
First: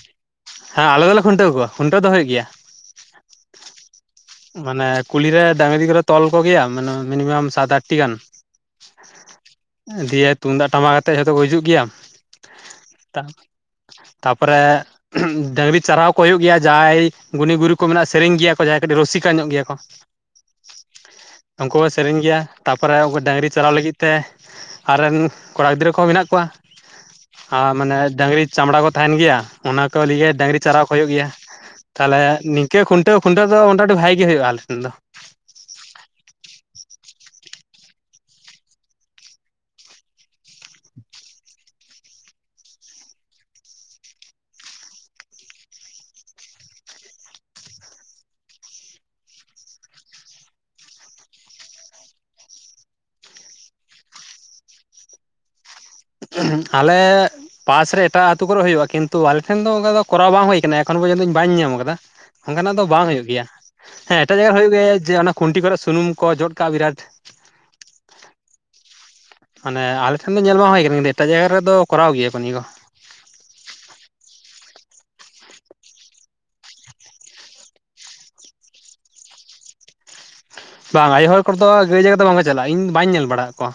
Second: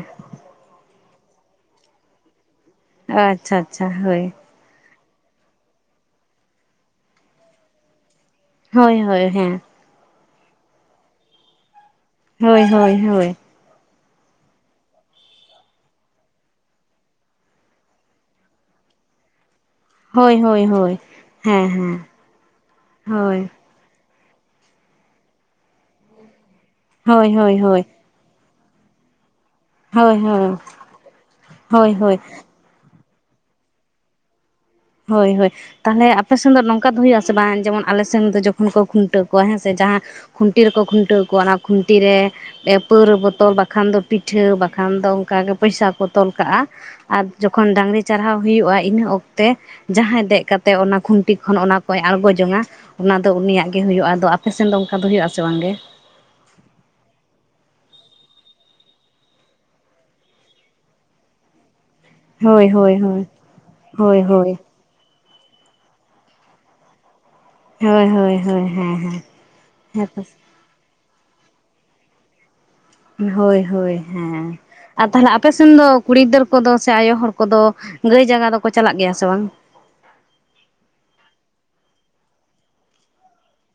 ᱦᱮᱸ ᱟᱞᱮ ᱫᱚᱞᱮ ᱠᱷᱩᱱᱴᱟᱹᱣ ᱠᱚᱣᱟ, ᱠᱷᱩᱱᱟᱹᱣ ᱫᱚ ᱦᱩᱭᱩᱜ ᱜᱮᱭᱟ ᱾ ᱚ ᱟᱪᱪᱷᱟ ᱟᱪᱪᱷᱟ ᱦᱳᱭ ᱾ ᱢᱟᱱᱮ ᱠᱩᱞᱦᱤ ᱨᱮ ᱰᱟᱝᱨᱤ ᱠᱚᱨᱮ ᱛᱚᱞ ᱠᱚᱜᱮᱭᱟ ᱢᱟᱱᱮ ᱢᱤᱱᱤᱢᱟᱢ ᱥᱟᱛ ᱟᱴᱴᱤ ᱜᱟᱱ ᱾ ᱦᱳᱭ ᱦᱳᱭ ᱦᱮᱸ᱾ ᱫᱤᱭᱮ ᱛᱩᱢᱫᱟᱜ ᱴᱟᱢᱟᱠ ᱟᱛᱮᱫ ᱡᱷᱚᱛᱚ ᱠᱚ ᱦᱤᱡᱩᱜ ᱜᱮᱭᱟ ᱾ ᱦᱳᱭ ᱦᱳᱭ ᱦᱳᱭ ᱾ ᱛᱟᱯᱚᱨᱮ ᱰᱟᱹᱝᱨᱤ ᱪᱟᱨᱦᱟᱣ ᱠᱚ ᱦᱩᱭᱩᱜ ᱜᱮᱭᱟ ᱾ ᱡᱟᱦᱟᱸᱭ ᱜᱩᱱᱤ ᱜᱩᱨᱤᱵ ᱠᱚ ᱢᱮᱱᱟᱜ ᱥᱮᱨᱮᱧ ᱜᱮᱭᱟ ᱠᱚ ᱡᱟᱦᱟᱸᱭ ᱠᱟᱹᱴᱤᱡ ᱨᱩᱥᱤᱠᱟ ᱧᱚᱜ ᱜᱮᱭᱟ ᱠᱚ ᱦᱳᱭ ᱦᱳᱭ ᱦᱳᱭ ᱾ ᱦᱮᱸ ᱩᱱᱠᱩ ᱦᱚᱸ ᱦᱮᱸ ᱥᱮᱨᱮᱧ ᱜᱮᱭᱟ᱾ ᱛᱟᱯᱚᱨᱮ ᱩᱱᱠᱩ ᱰᱟᱹᱝᱨᱤ ᱦᱳᱭ ᱪᱟᱨᱦᱟᱣ ᱞᱟᱹᱜᱤᱫ ᱛᱮ ᱟᱨ ᱨᱮᱱ ᱠᱚᱲᱟ ᱜᱤᱫᱽᱨᱟᱹ ᱠᱚᱦᱚᱸ ᱢᱮᱱᱟᱜ ᱠᱚᱣᱟ᱾ ᱦᱳᱭ ᱦᱳᱭ ᱟᱨ ᱦᱳᱭ ᱢᱟᱱᱮ ᱰᱟᱹᱝᱨᱤ ᱪᱟᱢᱲᱟ ᱠᱚ ᱛᱟᱦᱮᱱ ᱜᱮᱭᱟ᱾ ᱚᱱᱟ ᱠᱚ ᱦᱳᱭ ᱦᱳᱭ ᱞᱟᱹᱜᱤᱫ ᱮ ᱰᱟᱹᱝᱨᱤ ᱪᱟᱨᱟᱣ ᱠᱚ ᱦᱩᱭᱩᱜ ᱜᱮᱭᱟ ᱦᱳᱭ ᱦᱳᱭ ᱾ ᱦᱳᱭ ᱛᱟᱦᱟᱞᱮ ᱱᱤ ᱝᱠᱟᱹ ᱠᱷᱩᱱᱟᱹᱣ ᱠᱷᱩᱱᱴᱟᱹᱣ ᱫᱚ ᱢᱚᱴᱟᱢᱩᱴᱤ ᱵᱷᱟᱜᱮ ᱜᱮ ᱦᱩᱭᱩᱜᱼᱟ ᱟᱞᱮ ᱴᱷᱮᱱ ᱫᱚ ᱾ ᱦᱳᱭ-ᱦᱳᱭ ᱛᱟᱦᱟᱞᱮ ᱟᱯᱮ ᱥᱮᱱ ᱫᱚ ᱱᱚᱝᱠᱟ ᱫᱚ ᱦᱩᱭᱩᱜᱼᱟᱥᱮ ᱵᱟᱝ? ᱡᱮᱢᱚᱱ ᱟᱞᱮ ᱥᱮᱱ ᱫᱚ ᱡᱚᱠᱷᱚᱱ ᱠᱚ ᱠᱷᱩᱱᱴᱟᱹᱣ ᱠᱚᱣᱟ ᱦᱮᱸ ᱥᱮ ᱡᱟᱦᱟᱸ ᱼᱼ ᱠᱷᱩᱱᱴᱤ ᱨᱮᱠᱚ ᱠᱷᱩᱱᱴᱟᱹᱣ ᱠᱚᱣᱟ ᱚᱱᱟ ᱠᱷᱩᱱᱴᱤ ᱨᱮ। ᱮ ᱯᱟᱹᱣᱨᱟᱹ ᱵᱚᱛᱚᱞ ᱵᱟᱠᱷᱟᱱ ᱫᱚ ᱯᱤᱴᱷᱟᱹ ᱵᱟᱠᱷᱟᱱ ᱫᱚ ᱚᱱᱠᱟᱜᱮ ᱯᱚᱭᱥᱟ ᱠᱚ ᱛᱚᱞ ᱠᱟᱜᱼᱟ। ᱟᱨ ᱡᱚᱠᱷᱚᱱ ᱰᱟᱝᱨᱤ ᱪᱟᱨᱦᱟᱣ ᱦᱩᱭᱩᱜᱼᱟ ᱤᱱᱟᱹ ᱚᱠᱛᱚ ᱛᱮ ᱡᱟᱦᱟᱸᱭ ᱫᱮᱡ ᱠᱟᱛᱮ ᱚᱱᱟ ᱠᱷᱩᱱᱴᱤ ᱠᱷᱚᱱ ᱚᱱᱟ ᱠᱚᱭ ᱟᱬᱜᱚ ᱡᱚᱝᱟ᱾ ᱚᱱᱟ ᱫᱚ ᱩᱱᱤᱭᱟᱜ ᱜᱮ ᱦᱩᱭᱩᱜᱼᱟ। ᱟᱫᱚ ᱟᱯᱮ ᱥᱮᱱ ᱫᱚ ᱚᱱᱠᱟ ᱫᱚ ᱦᱩᱭᱩᱜ ᱟᱥᱮ ᱵᱟᱝ ᱜᱮ? ᱟᱞᱮ ᱼᱼ ᱯᱟᱥ ᱨᱮ ᱮᱴᱟᱜ ᱟᱹᱛᱩ ᱠᱚᱨᱮ ᱦᱩᱭᱩᱜᱼᱟ᱾ ᱠᱤᱱᱛᱩ ᱟᱞᱮ ᱴᱷᱮᱱ ᱫᱚ ᱚᱱᱠᱟ ᱫᱚ ᱠᱚᱨᱟᱣ ᱵᱟᱝ ᱦᱩᱭ ᱟᱠᱟᱱᱟ᱾ ᱮᱠᱷᱚᱱ ᱯᱚᱨᱡᱚᱱᱛᱚ ᱤᱧ ᱵᱟᱧ ᱧᱟᱢ ᱟᱠᱟᱫᱟ। ᱦᱳᱭ ᱚᱱᱠᱟᱱᱟᱜ ᱫᱚ ᱦᱳᱭ ᱵᱟᱝ ᱦᱳᱭ ᱦᱩᱭᱩᱜ ᱜᱮᱭᱟ᱾ ᱦᱳᱭ ᱦᱮᱸ ᱮᱴᱟᱜ ᱡᱟᱭᱜᱟ ᱦᱳᱭ ᱨᱮ ᱦᱩᱭᱩᱜ ᱜᱮᱭᱟ ᱡᱮ ᱚᱱᱟ ᱠᱷᱩᱱᱴᱤ ᱠᱚᱨᱮ ᱥᱩᱱᱩᱢ ᱠᱚ ᱡᱚᱫ ᱠᱟᱜᱼᱟ ᱵᱤᱨᱟᱴ। ᱦᱳᱭ-ᱦᱳᱭ-ᱦᱳᱭ ᱦᱮᱸᱻᱦᱮᱸ ᱢᱟᱱᱮ ᱟᱞᱮ ᱴᱷᱮᱱ ᱫᱚ ᱧᱮᱞ ᱢᱟ ᱦᱩᱭ ᱠᱟᱱᱟ ᱠᱤᱱᱛᱩ ᱮᱴᱟᱜ ᱡᱟᱭᱜᱟ ᱨᱮᱫᱚ ᱠᱚᱨᱟᱣ ᱜᱮᱭᱟ ᱠᱚ ᱱᱤᱭᱟᱹ ᱠᱚ ᱦᱳᱭ-ᱦᱳᱭ ᱦᱮᱸᱻ ᱟᱨ ᱛᱟᱦᱚᱞᱮ ᱟᱯ ᱥᱮᱱ ᱫᱚ ᱠᱩᱲᱤ ᱜᱤᱫᱟᱹᱨ ᱠᱚᱫᱚ ᱥᱮ ᱟᱭᱳ ᱦᱚᱲ ᱠᱚᱫᱚ ᱜᱟᱹᱭ ᱡᱟᱜᱟ ᱫᱚᱠᱚ ᱪᱟᱞᱟᱜ ᱜᱮᱭᱟ ᱥᱮ ᱵᱟᱝ ᱵᱟᱝ ᱟᱭᱳ ᱦᱚᱲ ᱠᱚᱫᱚ ᱜᱟᱹᱭ ᱡᱟᱜᱟᱣ ᱫᱚ ᱵᱟᱝᱠᱚ ᱪᱟᱞᱟᱜᱼᱟ ᱤᱧ ᱵᱟᱹᱧ ᱧᱮᱞ ᱵᱟᱲᱟ ᱟᱠᱟᱫ ᱠᱚᱣᱟ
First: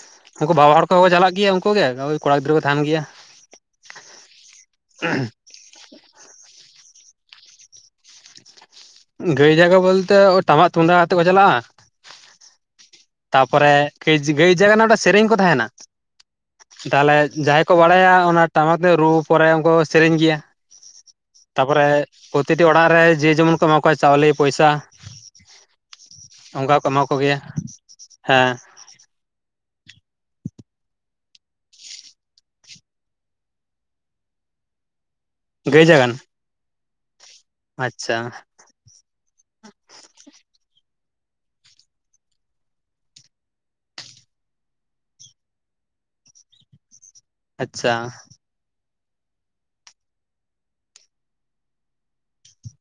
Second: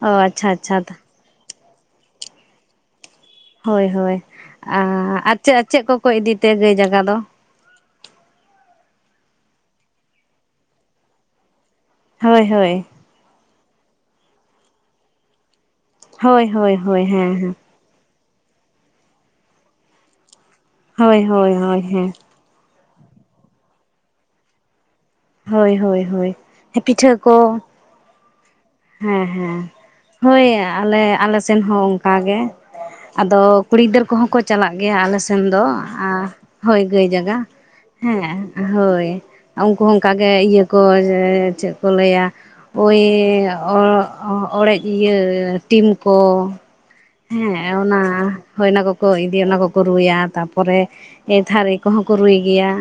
ᱚ ᱟᱪᱪᱷᱟ ᱩᱱᱠᱩ ᱵᱟᱵᱟ ᱟᱪᱪᱷᱟ ᱦᱚᱲ ᱠᱚᱠᱚ ᱪᱟᱞᱟᱜ ᱜᱮᱭᱟ ᱩᱱᱠᱩᱜ ᱜᱮ ᱠᱚᱲᱟ ᱜᱤᱫᱽᱨᱟᱹ ᱠᱚ ᱛᱟᱦᱮᱱ ᱜᱮᱭᱟ᱾ ᱦᱳᱭ-ᱦᱳᱭ ᱟᱨ ᱪᱮᱫ-ᱪᱮᱫ ᱠᱚᱠᱚ ᱤᱫᱤᱛᱮ ᱜᱟᱹᱭ ᱡᱟᱜᱟ ᱫᱚ? ᱜᱟᱹᱭ ᱡᱟᱜᱟᱣ ᱵᱚᱞᱛᱮ ᱴᱟᱢᱟᱠ, ᱛᱩᱢᱫᱟᱜ ᱟᱛᱮᱫ ᱠᱚ ᱪᱟᱞᱟᱜᱼᱟ᱾ ᱦᱳᱭ-ᱦᱳᱭ ᱛᱟᱯᱚᱨᱮ ᱜᱟᱹᱭ ᱡᱟᱜᱟᱣ ᱨᱮᱱᱟᱜ ᱥᱮᱨᱮᱧ ᱠᱚ ᱛᱟᱦᱮᱱᱟ ᱦᱳᱭ ᱦᱳᱭ ᱦᱳᱭ ᱛᱟᱦᱚᱞᱮ ᱦᱮᱸ ᱡᱟ ᱦᱮᱸ ᱦᱟᱸᱭ ᱥᱮᱠᱚ ᱵᱟᱲᱟᱭᱟ ᱚᱱᱟ ᱴᱟᱢᱟᱠ ᱨᱩ ᱯᱚᱨᱮ ᱩᱱᱠᱩ ᱥᱮᱨᱮᱧ ᱜᱮᱭᱟ ᱦᱳᱭ ᱦᱳᱭ ᱦᱳᱭ ᱛᱟᱯᱚᱨᱮ ᱦᱮᱸ ᱯᱨᱚᱛᱤᱴᱤ ᱚᱲᱟᱜ ᱨᱮ ᱡᱮ ᱡᱮᱢᱚᱱ ᱠᱚ ᱮᱢᱟ ᱠᱚᱣᱟ ᱪᱟᱣᱞᱮ, ᱯᱚᱭᱥᱟ ᱦᱳᱭ ᱦᱳᱭ ᱦᱳᱭ ᱚᱱᱠᱟᱠᱚ ᱮᱢᱟ ᱠᱚᱜᱮᱭᱟ᱾ ᱦᱮᱸ ᱦᱮᱸᱻᱦᱮᱸ ᱦᱳᱭ ᱟᱞᱮ-ᱟᱞᱮ ᱥᱮᱱ ᱦᱚᱸ ᱚᱱᱠᱟᱜ ᱜᱮ ᱟᱫᱚ ᱠᱩᱲᱤ ᱜᱤᱫᱟᱹᱨ ᱠᱚᱦᱚᱸ ᱠᱚ ᱪᱟᱞᱟᱜ ᱜᱮᱭᱟ ᱟᱞᱮ ᱥᱮᱱ ᱫᱚ ᱜᱟᱹᱭ ᱡᱟᱜᱟᱱ ᱦᱳᱭ ᱜᱟᱹᱭ ᱡᱟᱜᱟ ᱟᱪᱪᱷᱟ ᱦᱮᱸ ᱦᱳᱭ ᱚᱱᱠᱟᱹᱜᱮ ᱤᱭᱟᱹ ᱠᱚ ᱪᱮᱫ ᱠᱚ ᱞᱟᱹᱭᱟ ᱳᱭ ᱚᱜ ᱚᱲᱮᱡ ᱤᱭᱟᱹ ᱴᱤᱱ ᱠᱚ ᱦᱮᱸᱻ ᱟᱪᱪᱷᱟ ᱚᱱᱟ ᱦᱚᱭ ᱚᱱᱟ ᱠᱚᱠᱚ ᱤᱫᱤᱭᱟ ᱚᱱᱟ ᱠᱚᱠᱚ ᱨᱩᱭᱟ ᱛᱟᱯᱚᱨᱮ ᱛᱷᱟᱹᱨᱤ ᱠᱚᱦᱚᱸ ᱠᱚ ᱨᱩᱭ ᱜᱮᱭᱟ᱾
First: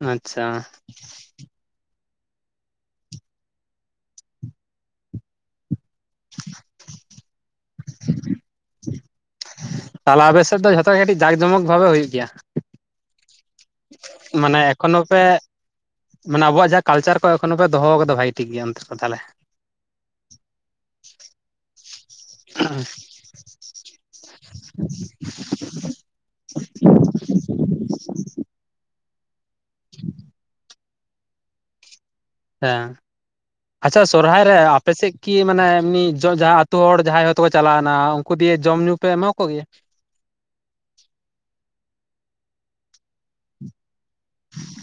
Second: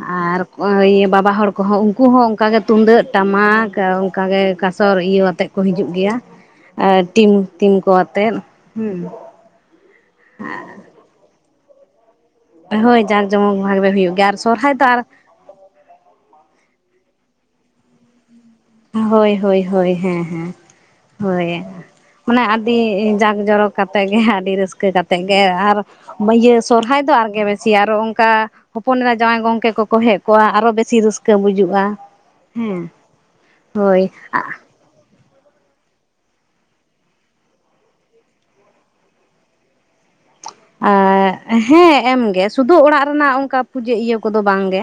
ᱟᱨ ᱟᱪᱷᱟ ᱤᱭᱟᱹ ᱵᱟᱵᱟ ᱦᱚᱲ ᱠᱚᱦᱚᱸ ᱩᱱᱠᱩ ᱦᱚᱸ ᱚᱱᱠᱟᱜᱮ ᱛᱩᱢᱫᱟᱹᱜ ᱴᱟᱢᱟᱠ ᱚᱱᱠᱟᱜᱮ ᱠᱟᱥᱚᱨ ᱤᱭᱟᱹ ᱟᱛᱮᱜ ᱠᱚ ᱦᱤᱡᱩᱜ ᱜᱮᱭᱟ᱾ ᱮ ᱴᱤᱱ-ᱴᱤᱱ ᱠᱚ ᱟᱛᱮᱫ ᱦᱮᱸ ᱛᱟᱦᱞᱮ ᱟᱵᱮᱥᱮᱫ ᱫᱚ ᱡᱷᱚᱛᱚ ᱜᱮ ᱠᱟᱹᱴᱤᱡ ᱡᱟᱠ-ᱡᱚᱢᱚᱠ ᱵᱷᱟᱵᱮ ᱦᱩᱭᱩᱜ ᱜᱮᱭᱟ᱾ ᱦᱳᱭ ᱡᱟᱸᱠ-ᱡᱚᱢᱚᱠ ᱵᱷᱟᱜᱮ ᱦᱩᱭᱩᱜ ᱜᱮᱭᱟ ᱟᱨ ᱢᱟᱱᱮ ᱥᱚᱨᱦᱟᱭ ᱫᱚ ᱮᱠᱷᱚᱱᱳ ᱟᱨ ᱯᱮ ᱢᱟᱱᱮ ᱟᱵᱚ ᱡᱟᱦᱟᱸ ᱠᱟᱞᱟᱨ ᱠᱚ ᱮᱠᱷᱚᱱ ᱯᱮ ᱫᱚᱦᱚ ᱠᱟᱫᱟ ᱵᱷᱟᱹᱜᱤ ᱴᱤᱠ ᱜᱮᱭᱟ᱾ ᱫᱚ ᱛᱟᱦᱚᱞᱮ ᱦᱳᱭ-ᱦᱳᱭ- ᱦᱳᱭ ᱦᱮᱸᱻᱦᱮᱸ ᱦᱳᱭ ᱢᱟᱱᱮ ᱟᱹᱰᱤ ᱡᱟᱠ-ᱡᱚᱨᱚᱠ ᱠᱟᱛᱮᱫ ᱜᱮ ᱟᱹᱰᱤ ᱨᱟᱹᱥᱠᱟᱹ ᱠᱟᱛᱮᱫ ᱜᱮ ᱟᱨ ᱤᱭᱟᱹ ᱥᱚᱨᱦᱟᱭ ᱫᱚ ᱟᱨᱜᱮ ᱵᱮᱥᱤᱭᱟ ᱟᱨᱚ ᱚᱱᱠᱟ ᱦᱚᱯᱚᱱᱨᱟ ᱡᱟᱶᱟᱭ ᱜᱚᱝ ᱠᱮ ᱠᱚᱠᱚ ᱦᱮᱡ ᱠᱚᱜᱼᱟ ᱟᱨᱚ ᱵᱮᱥᱤ ᱨᱟᱹᱥᱠᱟᱹ ᱵᱩᱡᱩᱜᱼᱟ᱾ ᱦᱮᱸᱻ ᱦᱮᱸ ᱟᱪᱷᱟ ᱦᱳᱭ ᱥᱚᱨᱦᱟᱭ ᱨᱮ ᱟᱯᱮᱥᱮᱜ ᱠᱤ ᱢᱟᱱᱮ ᱮᱢᱤᱭ ᱟᱹᱛᱩ ᱦᱚᱲ ᱡᱟᱦᱟᱸᱭ ᱦᱚᱭᱛᱚᱠᱚ ᱪᱟᱞᱟᱣᱱᱟ ᱩᱱᱠᱩ ᱫᱤᱭᱮ ᱡᱚᱢ ᱧᱩ ᱯᱮ ᱮᱢᱟ ᱠᱚᱜᱮᱭᱟ? ᱦᱮᱸᱻ ᱮᱢᱜᱮ ᱥᱩᱫᱷᱩ ᱚᱲᱟᱜ ᱨᱮᱱᱟᱜ ᱚᱱᱠᱟ ᱯᱩᱡᱟᱹ ᱤᱭᱟᱹ ᱠᱚ ᱩᱱᱠᱩ ᱫᱚ ᱵᱟᱝᱜᱮ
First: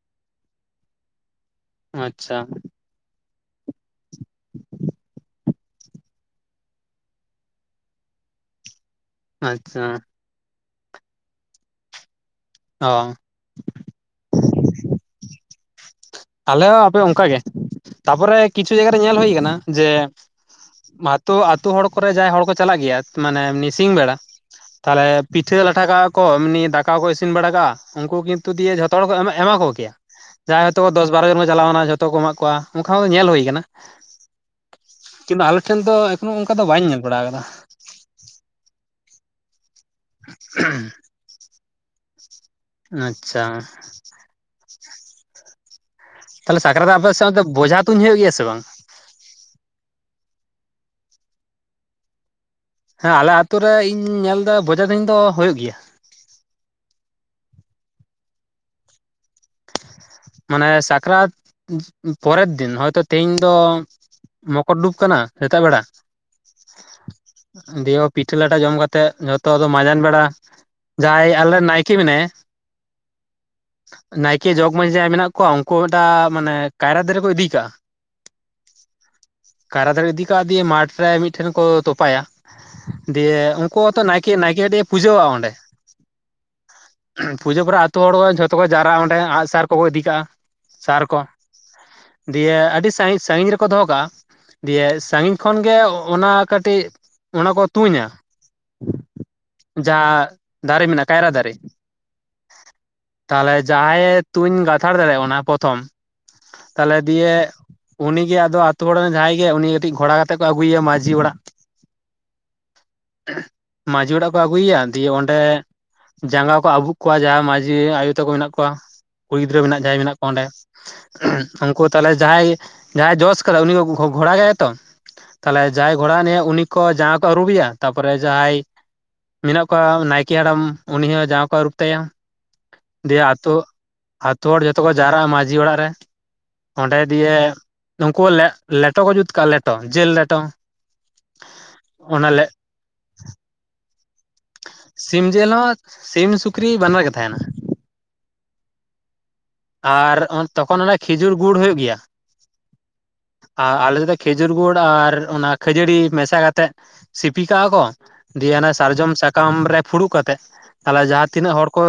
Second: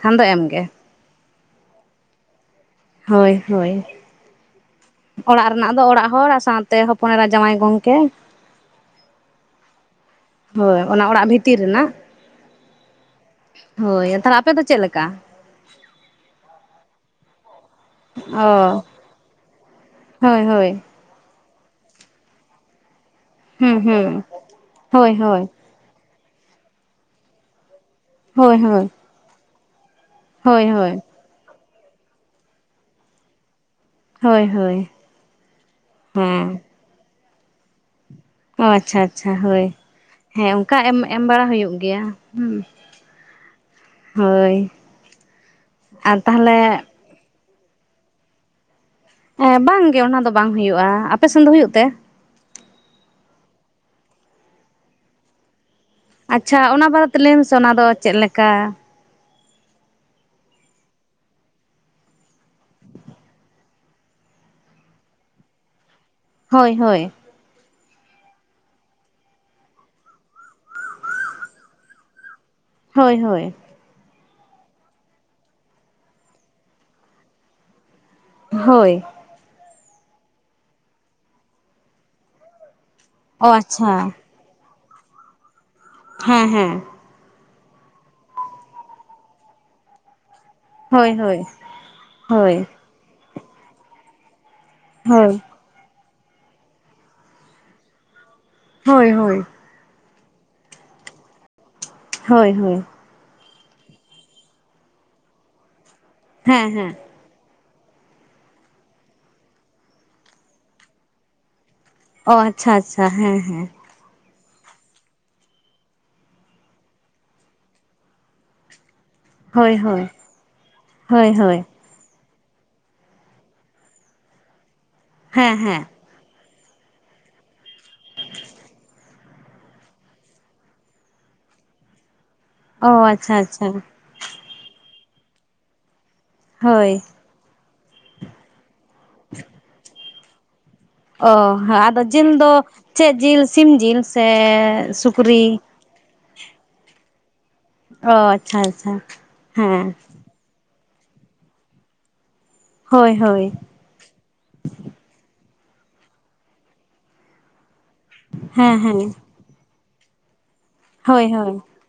ᱠᱷᱟᱱ ᱫᱚ ᱮᱢᱜᱮ ᱟᱪᱷᱟ᱾ ᱦᱳᱭ ᱦᱳᱭ᱾ ᱚᱲᱟᱜ ᱨᱮᱱᱟᱜ ᱫᱚ ᱚᱲᱟᱜ ᱦᱚᱲ ᱟᱨ ᱥᱟᱶᱛᱮ ᱦᱚᱯᱚᱱ ᱮᱨᱟ ᱡᱟᱶᱟᱭ ᱜᱚᱢᱠᱮ ᱟᱪᱷᱟ᱾ ᱦᱳᱭ ᱚᱱᱟ ᱚᱲᱟᱜ ᱵᱷᱤᱛᱤᱨ ᱨᱮᱱᱟᱜ ᱚ᱾ ᱦᱳᱭ ᱛᱟᱦᱞᱮ ᱟᱯᱮ ᱫᱚ ᱪᱮᱫ ᱞᱮᱠᱟ? ᱟᱞᱮ ᱦᱚᱸ ᱟᱯᱮ ᱚᱝᱠᱟ ᱜᱮ ᱛᱟᱯᱚᱨᱮ ᱠᱤᱪᱷᱩ ᱚ ᱡᱟᱭᱜᱟᱮ ᱧᱮᱞ ᱦᱩᱭ ᱟᱠᱟᱱᱟ ᱡᱮ ᱦᱳᱭ ᱦᱳᱭ᱾ ᱛᱚ ᱟᱛᱩ ᱦᱚᱲ ᱠᱚᱨᱮ ᱡᱟᱦᱟᱸᱭ ᱦᱚᱲ ᱠᱚ ᱪᱟᱞᱟᱜ ᱜᱮᱭᱟ ᱢᱟᱱᱮ ᱢ ᱦᱩᱸ ᱥᱤᱧ ᱵᱮᱲᱟ ᱦᱩᱸ ᱛᱟᱦᱮ ᱦᱳᱭ ᱦᱳᱭ ᱯᱤᱴᱷᱟᱹ ᱞᱟᱴᱷᱟ ᱠᱟᱜᱼᱟ ᱠᱚ ᱮᱢᱤ ᱫᱟᱠᱟ ᱠᱚ ᱤᱥᱤᱱ ᱵᱟᱲᱟ ᱠᱟᱜᱼᱟ ᱩᱝᱠᱩ ᱠᱤᱱᱛᱩ ᱦᱳᱭ ᱫᱤᱭᱮ ᱦᱳᱭ ᱡᱷᱚᱛᱚ ᱦᱚᱲ ᱠᱚ ᱮᱢᱟ ᱠᱚᱜᱮᱭᱟ᱾ ᱦᱳᱭ ᱦᱳᱭ᱾ ᱫᱚᱥ ᱵᱟᱨ ᱡᱚᱱ ᱠᱚ ᱪᱟᱞᱟᱣ ᱱᱟ ᱡᱷᱚᱛᱚ ᱠᱚ ᱮᱢᱟᱜ ᱠᱚᱣᱟ ᱚᱝᱠᱟ ᱦᱚ ᱧᱮᱞ ᱦᱩᱭ ᱠᱟᱱᱟ᱾ ᱦᱳᱭ ᱦᱳᱭ ᱠᱤᱝᱵᱟ ᱟᱞᱮ ᱴᱷᱮᱱ ᱫᱚ ᱮᱠᱷᱚᱱᱳ ᱚᱝᱠᱟ ᱦᱮᱸ ᱫᱚ ᱵᱟᱹᱧ ᱧᱮᱞ ᱵᱟᱲᱟ ᱠᱟᱫᱟ᱾ ᱚ ᱟᱪᱪᱷᱟ ᱟᱪᱪᱷᱟ ᱦᱳᱭ ᱦᱮᱸ ᱚᱝᱠᱟ ᱮᱢ ᱵᱟᱲᱟ ᱦᱩᱭᱩᱜ ᱜᱮᱭᱟ ᱦᱩᱸ᱾ ᱟᱪᱪᱷᱟ᱾ ᱦᱳᱭ᱾ ᱛᱟᱦᱚᱞᱮ ᱥᱟᱠᱨᱟᱛ ᱨᱮ ᱟᱯᱮ ᱚᱱᱛᱮ ᱵᱚᱡᱷᱟ ᱛᱩᱧ ᱦᱩᱭᱩᱜ ᱜᱮᱭᱟ ᱥᱮ ᱵᱟᱝ? ᱮᱸ ᱵᱟᱝ ᱜᱮ ᱚᱱᱟ ᱫᱚ ᱵᱟᱝ ᱦᱩᱭᱩᱜᱼᱟ ᱟᱯᱮ ᱥᱮᱱ ᱫᱚ ᱦᱩᱭᱩᱜ ᱛᱮ? ᱦᱮᱸ ᱟᱞᱮ ᱟᱛᱳ ᱨᱮ ᱤᱧ ᱧᱮᱞ ᱫᱟ ᱵᱚᱡᱷᱟ ᱛᱩᱧ ᱫᱚ ᱦᱩᱭᱩᱜ ᱜᱮᱭᱟ ᱾ ᱟᱪᱪᱷᱟ ᱚᱱᱟ ᱵᱟᱨᱮ ᱛᱮ ᱞᱟᱹᱭ ᱢᱮᱥᱮ ᱚᱱᱟ ᱫᱚ ᱪᱮᱫ ᱞᱮᱠᱟ? ᱢᱟᱱᱮ ᱥᱟᱠᱨᱟᱛ ᱯᱚ-ᱯᱚ ᱯᱚᱨᱮᱨ ᱫᱤᱱ ᱦᱚᱭᱛᱳ ᱛᱮᱦᱤᱧ ᱫᱚ ᱢᱚᱠᱚᱨ ᱰᱩᱵ ᱠᱟᱱᱟ ᱥᱮᱛᱟᱜ ᱵᱮᱲᱟ ᱦᱳᱭ ᱦᱳᱭ᱾ ᱫᱤᱭᱮ ᱯᱤᱴᱷᱟᱹ ᱞᱟᱴᱷᱟ ᱡᱚᱢ ᱠᱟᱛᱮᱜ ᱡᱷᱚᱛᱚ ᱟᱫᱚ ᱢᱟᱡᱟᱱ ᱵᱮᱲᱟ ᱡᱟᱦᱟᱸᱭ ᱟᱞᱮ ᱱᱟᱭᱠᱮ ᱢᱮᱱᱟᱭᱟ ᱦᱳᱭ ᱦᱳᱭ᱾ ᱱᱟᱭᱠᱮ ᱡᱚᱜᱽ ᱢᱟᱺᱡᱷᱤ ᱡᱟᱦᱟᱸᱭ ᱢᱮᱱᱟᱜ ᱠᱚᱣᱟ ᱩᱱᱠᱩ ᱢᱤᱫᱴᱟᱜ ᱢᱟᱱᱮ ᱠᱟᱭᱨᱟ ᱫᱟᱨᱮ ᱠᱚ ᱤᱫᱤ ᱠᱟᱜᱼᱟ ᱾ ᱦᱳᱭ᱾ ᱠᱟᱭᱨᱟ ᱫᱟᱨᱮ ᱤᱫᱤ ᱠᱟᱜ ᱫᱤᱭᱮ ᱢᱟᱴᱷ ᱨᱮ ᱢᱤᱫᱴᱷᱮᱱ ᱠᱚ ᱛᱚᱯᱟᱭᱟ ᱫᱤᱭᱮ ᱚ ᱩᱱᱠᱩ ᱟᱪᱪᱷᱟ ᱦᱚᱸᱛᱚ ᱱᱟᱭ ᱠᱮ ᱱᱟᱭᱠᱮ ᱠᱟᱴᱤᱡ ᱮ ᱯᱩᱡᱟᱹᱣᱟᱜ-ᱟ ᱚᱸᱰᱮ ᱾ ᱦᱮᱸ ᱦᱮᱸ᱾ ᱯᱩᱡᱟᱹ ᱯᱚᱨᱮ ᱟᱹᱛᱩ ᱦᱚᱲ ᱠᱚ ᱡᱷᱚᱛᱚ ᱠᱚ ᱡᱟᱣᱨᱟᱜᱼᱟ ᱚᱸᱰᱮ ᱟᱸᱜᱥᱟᱨ ᱠᱚᱠᱚ ᱤᱫᱤ ᱠᱟᱜᱼᱟ ᱾ ᱥᱟᱨ ᱦᱳᱭ ᱠᱚ, ᱦᱳᱭ ᱦᱳᱭ ᱫᱤᱭᱮ ᱟᱹᱰᱤ ᱥᱟᱜᱤᱧ ᱥᱟᱹᱜᱤᱧ ᱨᱮᱠᱚ ᱫᱚᱦᱚ ᱠᱟᱜᱼᱟ, ᱫᱤᱭᱮ ᱥᱟᱺᱜᱤᱧ ᱦᱳᱭ ᱠᱷᱚᱱ ᱜᱮ ᱚᱱᱟ ᱠᱟᱹᱴᱤᱡ ᱚᱱᱟ ᱠᱚ ᱛᱩᱧᱟ᱾ ᱦᱳᱭ ᱦᱳᱭ᱾ ᱡᱟᱸ ᱫᱟᱨᱮ ᱢᱮᱱᱟᱜᱼᱟ ᱠᱟᱭᱨᱟ ᱫᱟᱨᱮ ᱦᱳᱭ ᱦᱳᱭ᱾ ᱛᱟᱦᱚᱞᱮ ᱡᱟᱦᱟᱸᱭᱮ ᱛᱩᱧ ᱜᱟᱛᱷᱟᱲ ᱫᱟᱲᱮᱭᱟᱜ-ᱟ ᱚᱱᱟ ᱯᱨᱚᱛᱷᱚᱢ, ᱦᱮᱸ ᱦᱮᱸ ᱛᱟᱦᱞᱮ ᱫᱤᱭᱮ ᱩᱱᱤᱜᱮ ᱟᱫᱚ ᱟᱛᱳ ᱦᱚᱲ ᱨᱮᱱ ᱡᱟᱦᱟᱸᱭ ᱜᱮ ᱩᱱᱤ ᱠᱟᱹᱴᱤᱡ ᱜᱷᱚᱲᱟ ᱠᱟᱛᱮᱜ ᱠᱚ ᱟᱹᱜᱩᱮᱭᱟ ᱢᱟᱺᱡᱷᱤ ᱚᱲᱟᱜ ᱾ ᱚ ᱟᱪᱪᱷᱟ ᱟᱪᱪᱷᱟ ᱦᱮᱸ ᱦᱮᱸ᱾ ᱢᱟᱺᱡᱷᱤ ᱚᱲᱟᱜ ᱠᱚ ᱟᱹᱜᱩᱭ ᱭᱟ ᱫᱤᱭᱮ ᱚᱸᱰᱮ ᱡᱟᱸᱜᱟ ᱠᱚ ᱟᱵᱩᱜ ᱠᱚᱣᱟ ᱡᱟᱦᱟᱸᱭ ᱢᱺᱡᱷᱤ ᱟᱭᱳ ᱛᱟᱠᱚ ᱢᱮᱱᱟᱜ ᱠᱚᱣᱟ ᱠᱩᱲᱤ ᱜᱤᱫᱽᱨᱟᱹ ᱦᱳᱭ ᱢᱮᱱᱟᱜ ᱡᱟᱦᱟᱸᱭ ᱦᱳᱭ ᱢᱮᱱᱟᱜ ᱠᱚᱣᱟ ᱚᱸᱰᱮ ᱦᱳᱭ ᱦᱳᱭ ᱩᱱᱠᱩ ᱛᱟᱦᱞᱮ ᱡᱟᱦᱟᱸᱟᱭ ᱡᱟᱦᱟᱸᱟᱭ ᱡᱚᱥ ᱠᱟᱫᱟ ᱩᱱᱤ ᱜᱷᱚ ᱜᱷᱚᱲᱟᱭᱟ ᱛᱚ? ᱦᱮᱸ ᱦᱮᱸ ᱜᱷᱚᱲᱟᱱᱮ ᱩᱱᱤ ᱠᱚ ᱡᱟᱸᱜᱟ ᱠᱚ ᱟᱹᱨᱩᱵᱮᱭᱟ ᱛᱟᱯᱚᱨᱮ ᱡᱟᱦᱟᱸᱭ ᱢᱮᱱᱟᱜ ᱠᱚᱣᱟ ᱱᱟᱭᱠᱮ ᱦᱟᱲᱟᱢ ᱩᱱᱤ ᱦᱚᱸ ᱡᱟᱸᱜᱟ ᱠᱚ ᱟᱹᱨᱩᱵ ᱛᱟᱭᱟ ᱚ ᱫᱤᱭᱮ ᱟᱪᱪᱷᱟ ᱟᱹᱛᱩᱳ ᱟᱪᱪᱷᱟ ᱟᱹᱛᱩ ᱦᱚᱲ ᱡᱷᱚᱛᱚ ᱠᱚ ᱡᱟᱣᱨᱟᱜᱼᱟ ᱢᱟᱺᱡᱷᱤ ᱚᱲᱟᱜ ᱨᱮ, ᱚᱸᱰᱮ ᱦᱳᱭ ᱫᱤᱭᱮ ᱱᱩᱠᱩ ᱞᱮ ᱞᱮᱴᱚ ᱠᱚ ᱡᱩᱛ ᱠᱟᱜᱼᱟ ᱞᱮᱴᱚ ᱡᱤᱞ ᱞᱮᱴᱚ, ᱚ ᱟᱫᱚ ᱡᱤᱞ ᱚᱱᱟ ᱫᱚ ᱪᱮᱫ ᱡᱤᱞ ᱥᱤᱢ ᱡᱤᱞ? ᱥᱮ ᱥᱤᱢ ᱡᱮᱞ ᱥᱩᱠᱨᱤ ᱦᱚᱸ ᱥᱤᱢ-ᱥᱩᱠᱨᱤ ᱵᱟᱱᱟᱨ ᱜᱮ ᱛᱟᱦᱮᱸᱱᱟ ᱾ ᱚ ᱟᱪᱪᱷᱟ ᱟᱪᱪᱷᱟ ᱦᱮᱸ᱾ ᱟᱨ ᱛᱚᱠᱷᱚᱱ ᱚᱱᱮ ᱠᱷᱤᱡᱩᱨ ᱜᱩᱲ ᱦᱩᱭᱩᱜ ᱜᱮᱭᱟ, ᱦᱳᱭ ᱦᱳᱭ ᱟᱨ ᱟᱞᱮ ᱥᱮᱫᱚ ᱠᱷᱮᱡᱩᱨ ᱜᱩᱲ ᱟᱨ ᱚᱱᱟ ᱠᱷᱟᱹᱡᱟᱹᱲᱤ ᱢᱮᱥᱟ ᱠᱟᱛᱮᱜ ᱥᱤᱯᱤ ᱠᱟᱜᱼᱟ ᱠᱚ, ᱫᱤᱭᱮ ᱟᱱᱟ ᱦᱮᱸ ᱥᱟᱨᱡᱚᱢ ᱦᱮᱸ ᱥᱟᱠᱟᱢ ᱨᱮ ᱯᱷᱩᱲᱩᱜ ᱠᱟᱛᱮᱜ ᱛᱟᱞᱦᱮ ᱦᱳᱭ ᱡᱟᱦᱟᱸᱛᱤᱱᱟᱹᱜ ᱦᱳᱭ ᱦᱚᱲ ᱠᱚ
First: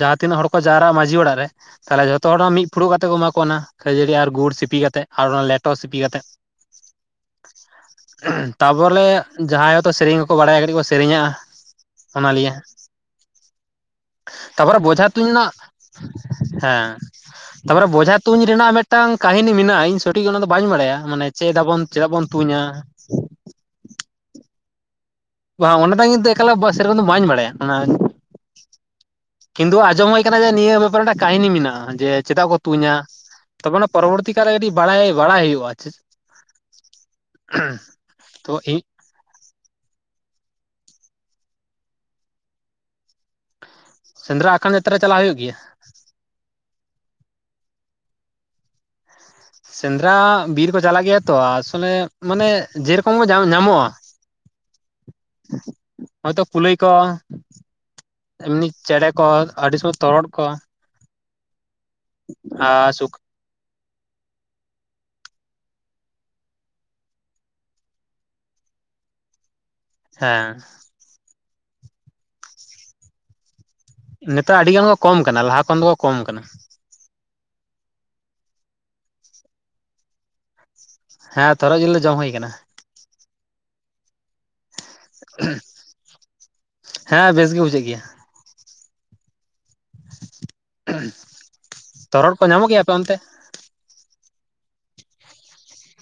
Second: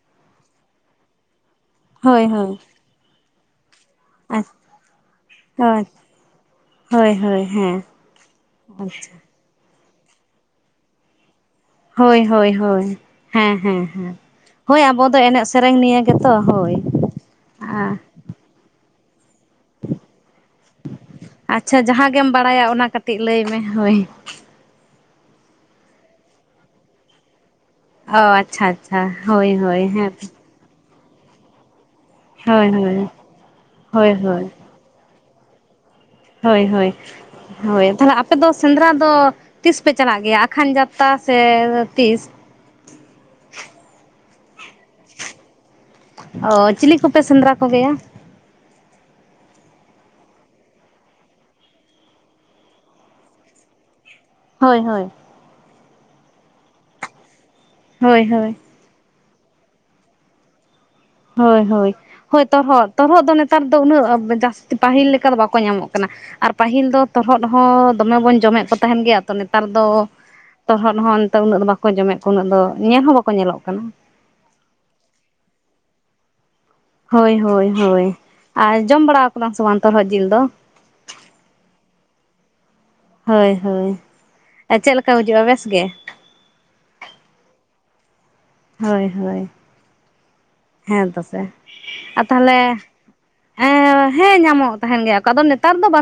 ᱡᱟᱦᱟᱸ ᱛᱤᱱᱟᱹᱜ ᱦᱚᱲ ᱠᱚ ᱡᱟᱣᱨᱟᱜᱼᱟ ᱢᱟᱺᱡᱷᱤ ᱚᱲᱟᱜ ᱨᱮ ᱛᱟᱦᱚᱞᱮ ᱡᱷᱚᱛᱚ ᱦᱳᱭ ᱦᱚᱲ ᱦᱳᱭ ᱢᱤᱫ ᱯᱷᱩᱲᱩᱜ ᱠᱟᱛᱮ ᱠᱚ ᱮᱢᱟ ᱠᱚ ᱚᱱᱟ᱾ ᱠᱷᱟᱹᱡᱟᱹᱲᱤ ᱟᱨ ᱜᱩᱲ ᱥᱤᱯᱤ ᱠᱟᱛᱮᱜ ᱟᱨ ᱚᱱᱟ ᱞᱮᱴᱚ ᱦᱳᱭ ᱥᱤᱯᱤ ᱠᱟᱛᱮᱜ᱾ ᱦᱳᱭ ᱦᱳᱭ ᱦᱮᱸ ᱛᱟᱵᱚᱞᱮ ᱟᱪᱪᱷᱟ ᱡᱟᱦᱟᱸᱭ ᱦᱚᱛᱚ ᱥᱮᱨᱮᱧ ᱦᱚᱸᱠᱚ ᱵᱟᱲᱟᱭᱟ ᱠᱟᱹᱴᱤᱡ ᱠᱚ ᱥᱮᱨᱮᱧᱟᱜᱼᱟ᱾ ᱦᱳᱭ ᱚᱱᱟ ᱞᱤᱭᱮ ᱦᱳᱭ ᱦᱳᱭ ᱦᱮᱸ ᱦᱮᱸ ᱦᱮᱸ᱾ ᱛᱟᱯᱚᱨᱮ ᱦᱳᱭ ᱟᱵᱚ ᱵᱚᱡᱷᱟ ᱫᱚ ᱛᱩᱧ ᱮᱱᱮᱡ ᱨᱮᱱᱟᱜ ᱥᱮᱨᱮᱧ ᱱᱤᱭᱮ ᱜᱮᱛᱚ ᱦᱳᱭ ᱦᱮᱸ ᱟ ᱛᱟᱯᱚᱨᱮ ᱵᱚᱡᱷᱟ ᱛᱩᱧ ᱨᱮᱱᱟᱜ ᱢᱤᱫᱴᱟᱝ ᱠᱟᱦᱤᱱᱤ ᱢᱮᱱᱟᱜᱼᱟ ᱤᱧ ᱥᱚᱴᱷᱤᱠ ᱚᱱᱟ ᱫᱚ ᱵᱟᱹᱧ ᱵᱟᱲᱟᱭᱟ ᱢᱟᱱᱮ ᱪᱮᱫ ᱟᱵᱚᱱ ᱪᱮᱫᱟᱜ ᱵᱚᱱ ᱛᱩᱧᱟ᱾ ᱴᱤᱡ ᱞᱟᱹᱭᱢᱮ ᱦᱳᱭ᱾ ᱵᱟᱝ ᱚᱱᱟ ᱫᱚ ᱠᱤᱱᱛᱩ ᱮᱠᱟᱞᱮ ᱥᱮᱨᱚᱠᱚᱢ ᱫᱚ ᱵᱟᱧ ᱵᱟᱲᱟᱭᱟ ᱾ ᱚ ᱟᱪᱪᱷᱟ ᱟᱪᱪᱷᱟ ᱦᱳᱭ ᱠᱤᱱᱛᱩ ᱦᱳᱭ ᱟᱸᱡᱚᱢ ᱦᱩᱭ ᱦᱮᱸᱛᱚ᱾ ᱟᱠᱟᱱᱟ ᱡᱮ ᱱᱤᱭᱟᱹ ᱵᱮᱯᱟᱨ ᱨᱮᱱᱟᱜ ᱠᱟᱹᱦᱤᱱᱤ ᱢᱮᱱᱟᱜᱼᱟ, ᱡᱮ ᱪᱮᱫᱟᱜ ᱠᱚ ᱦᱳᱭ ᱦᱳᱭ ᱛᱩᱸᱧᱟ ᱛᱚᱵᱮ ᱚᱱᱟ ᱦᱳᱭ ᱯᱚᱨᱚᱵᱚᱨᱛᱤ ᱦᱳᱭ ᱠᱟᱞᱨᱮ ᱠᱟᱹᱴᱤᱪ ᱵᱟᱲᱟᱭ ᱵᱟᱲᱟᱭ ᱦᱩᱭᱩᱜᱼᱟ ᱪᱮᱫ ᱦᱳᱭ ᱦᱳᱭ ᱦᱳᱭ ᱛᱟᱦᱞᱮ ᱟᱯᱮ ᱫᱚ ᱛᱚ ᱤᱧ ᱥᱮᱸᱫᱽᱨᱟ ᱫᱚ ᱛᱤᱥ ᱯᱮ ᱪᱟᱞᱟᱜ ᱜᱮᱭᱟ ᱟᱠᱷᱟᱱ ᱡᱟᱛᱛᱟ ᱥᱮ ᱛᱤᱥ? ᱥᱮᱸᱫᱽᱨᱟ ᱟᱠᱷᱟᱱ ᱡᱟᱛᱨᱟ ᱨᱮ ᱪᱟᱞᱟᱜ ᱦᱩᱭᱩᱜ ᱜᱮᱭᱟ᱾ ᱚᱻ ᱪᱤᱞᱤ ᱠᱚᱯᱮ ᱥᱮᱸᱫᱽᱨᱟ ᱠᱚ ᱜᱮᱭᱟ? ᱥᱮᱸᱫᱽᱨᱟ ᱵᱤᱨ ᱠᱚ ᱪᱟᱞᱟᱜ ᱜᱮᱭᱟ ᱛᱚ ᱟᱥᱚᱞᱮ ᱢᱟᱱᱮ ᱡᱮ ᱨᱚᱠᱚᱢ ᱧᱟᱢᱚᱜᱼᱟ ᱦᱳᱭ ᱦᱳᱭ᱾ ᱦᱳᱭᱛᱚ ᱠᱩᱞᱩᱞᱟᱹᱭ ᱠᱚ ᱦᱳᱭ ᱦᱳᱭ ᱮᱢᱱᱤ ᱪᱮᱬᱮ ᱠᱚ ᱟᱹᱰᱤ ᱥᱚᱢᱚᱭ ᱛᱚᱨᱚᱫ ᱠᱚ ᱦᱳᱭ ᱦᱳᱭ ᱦᱳᱭ ᱟᱨ ᱛᱚᱨᱦᱚᱫ ᱥᱩᱠ ᱛᱚᱨᱦᱚᱫ ᱫᱚ ᱱᱮᱛᱟᱨ ᱫᱚ ᱩᱱᱟᱹᱜ ᱡᱟᱹᱥᱛᱤ ᱯᱟᱹᱦᱤᱞ ᱞᱮᱠᱟ ᱫᱚ ᱵᱟᱠᱚ ᱧᱟᱢᱚᱜ ᱠᱟᱱᱟ᱾ ᱟᱨ ᱯᱟᱹᱦᱤᱞ ᱫᱚ ᱛᱚᱨᱦᱚᱫ ᱦᱚᱸ ᱫᱚᱢᱮ ᱵᱚᱱ ᱡᱚᱢᱮᱫ ᱠᱚ ᱛᱟᱦᱮᱸᱱ ᱜᱮᱭᱟ ᱛᱚ ᱱᱮᱛᱟᱨ ᱫᱚ ᱦᱮᱸ᱾ ᱛᱚᱨᱦᱚᱫ ᱦᱚᱸ ᱱᱮᱛᱟᱨ ᱩᱱᱟᱹᱜ ᱫᱚ ᱵᱟᱠᱚ ᱡᱚᱢᱮᱫ ᱠᱚᱣᱟ ᱩᱱᱟᱹᱜ ᱫᱚ ᱧᱮᱞ ᱦᱚᱸ ᱵᱟᱠᱚ ᱧᱮᱞᱚᱜ ᱠᱟᱱᱟ᱾ ᱱᱮᱛᱟᱨ ᱟᱹᱰᱤ ᱜᱟᱱ ᱠᱚ ᱠᱚᱢ ᱠᱟᱱᱟ ᱞᱟᱦᱟ ᱠᱷᱚᱱ ᱫᱚᱠᱚ ᱠᱚᱢ ᱠᱟᱱᱟ᱾ ᱦᱳᱭ ᱦᱳᱭ ᱦᱳᱭ ᱟᱨ ᱡᱚᱢ ᱵᱟᱲᱟ ᱠᱟᱫᱟ ᱥᱮ ᱵᱟᱝ ᱛᱚᱨᱦᱚᱫ ᱡᱤᱞ ᱫᱚ᱾ ᱦᱮᱸ ᱛᱚᱨᱦᱚᱫ ᱡᱤᱞ ᱫᱚ ᱡᱚᱢ ᱦᱩᱭ ᱠᱟᱱᱟ᱾ ᱦᱳᱭ ᱦᱳᱭ ᱟᱨ ᱪᱮᱫ ᱞᱮᱠᱟ ᱵᱩᱡᱷᱟᱜᱼᱟ ᱵᱮᱥ ᱜᱮ? ᱦᱮᱸ ᱵᱮᱥ ᱜᱮ ᱵᱩᱡᱷᱟᱹᱜ ᱜᱮᱭᱟ᱾ ᱦᱳᱭ ᱦᱳᱭ ᱦᱮᱸ ᱛᱚ ᱥᱮ ᱟᱨ ᱛᱚᱨᱦᱚᱫ ᱠᱚ ᱛᱟᱦᱞᱮ ᱧᱟᱢᱚᱜ ᱜᱮᱭᱟ ᱟᱯᱮ ᱚᱱᱛᱮ ᱮᱸ ᱦᱮᱸ ᱧᱟᱢᱚᱜ ᱛᱟᱦᱮᱸᱱ ᱜᱮᱭᱟ ᱠᱚ ᱟᱫᱚ ᱱᱮᱛᱟᱨ ᱫᱚ ᱵᱟ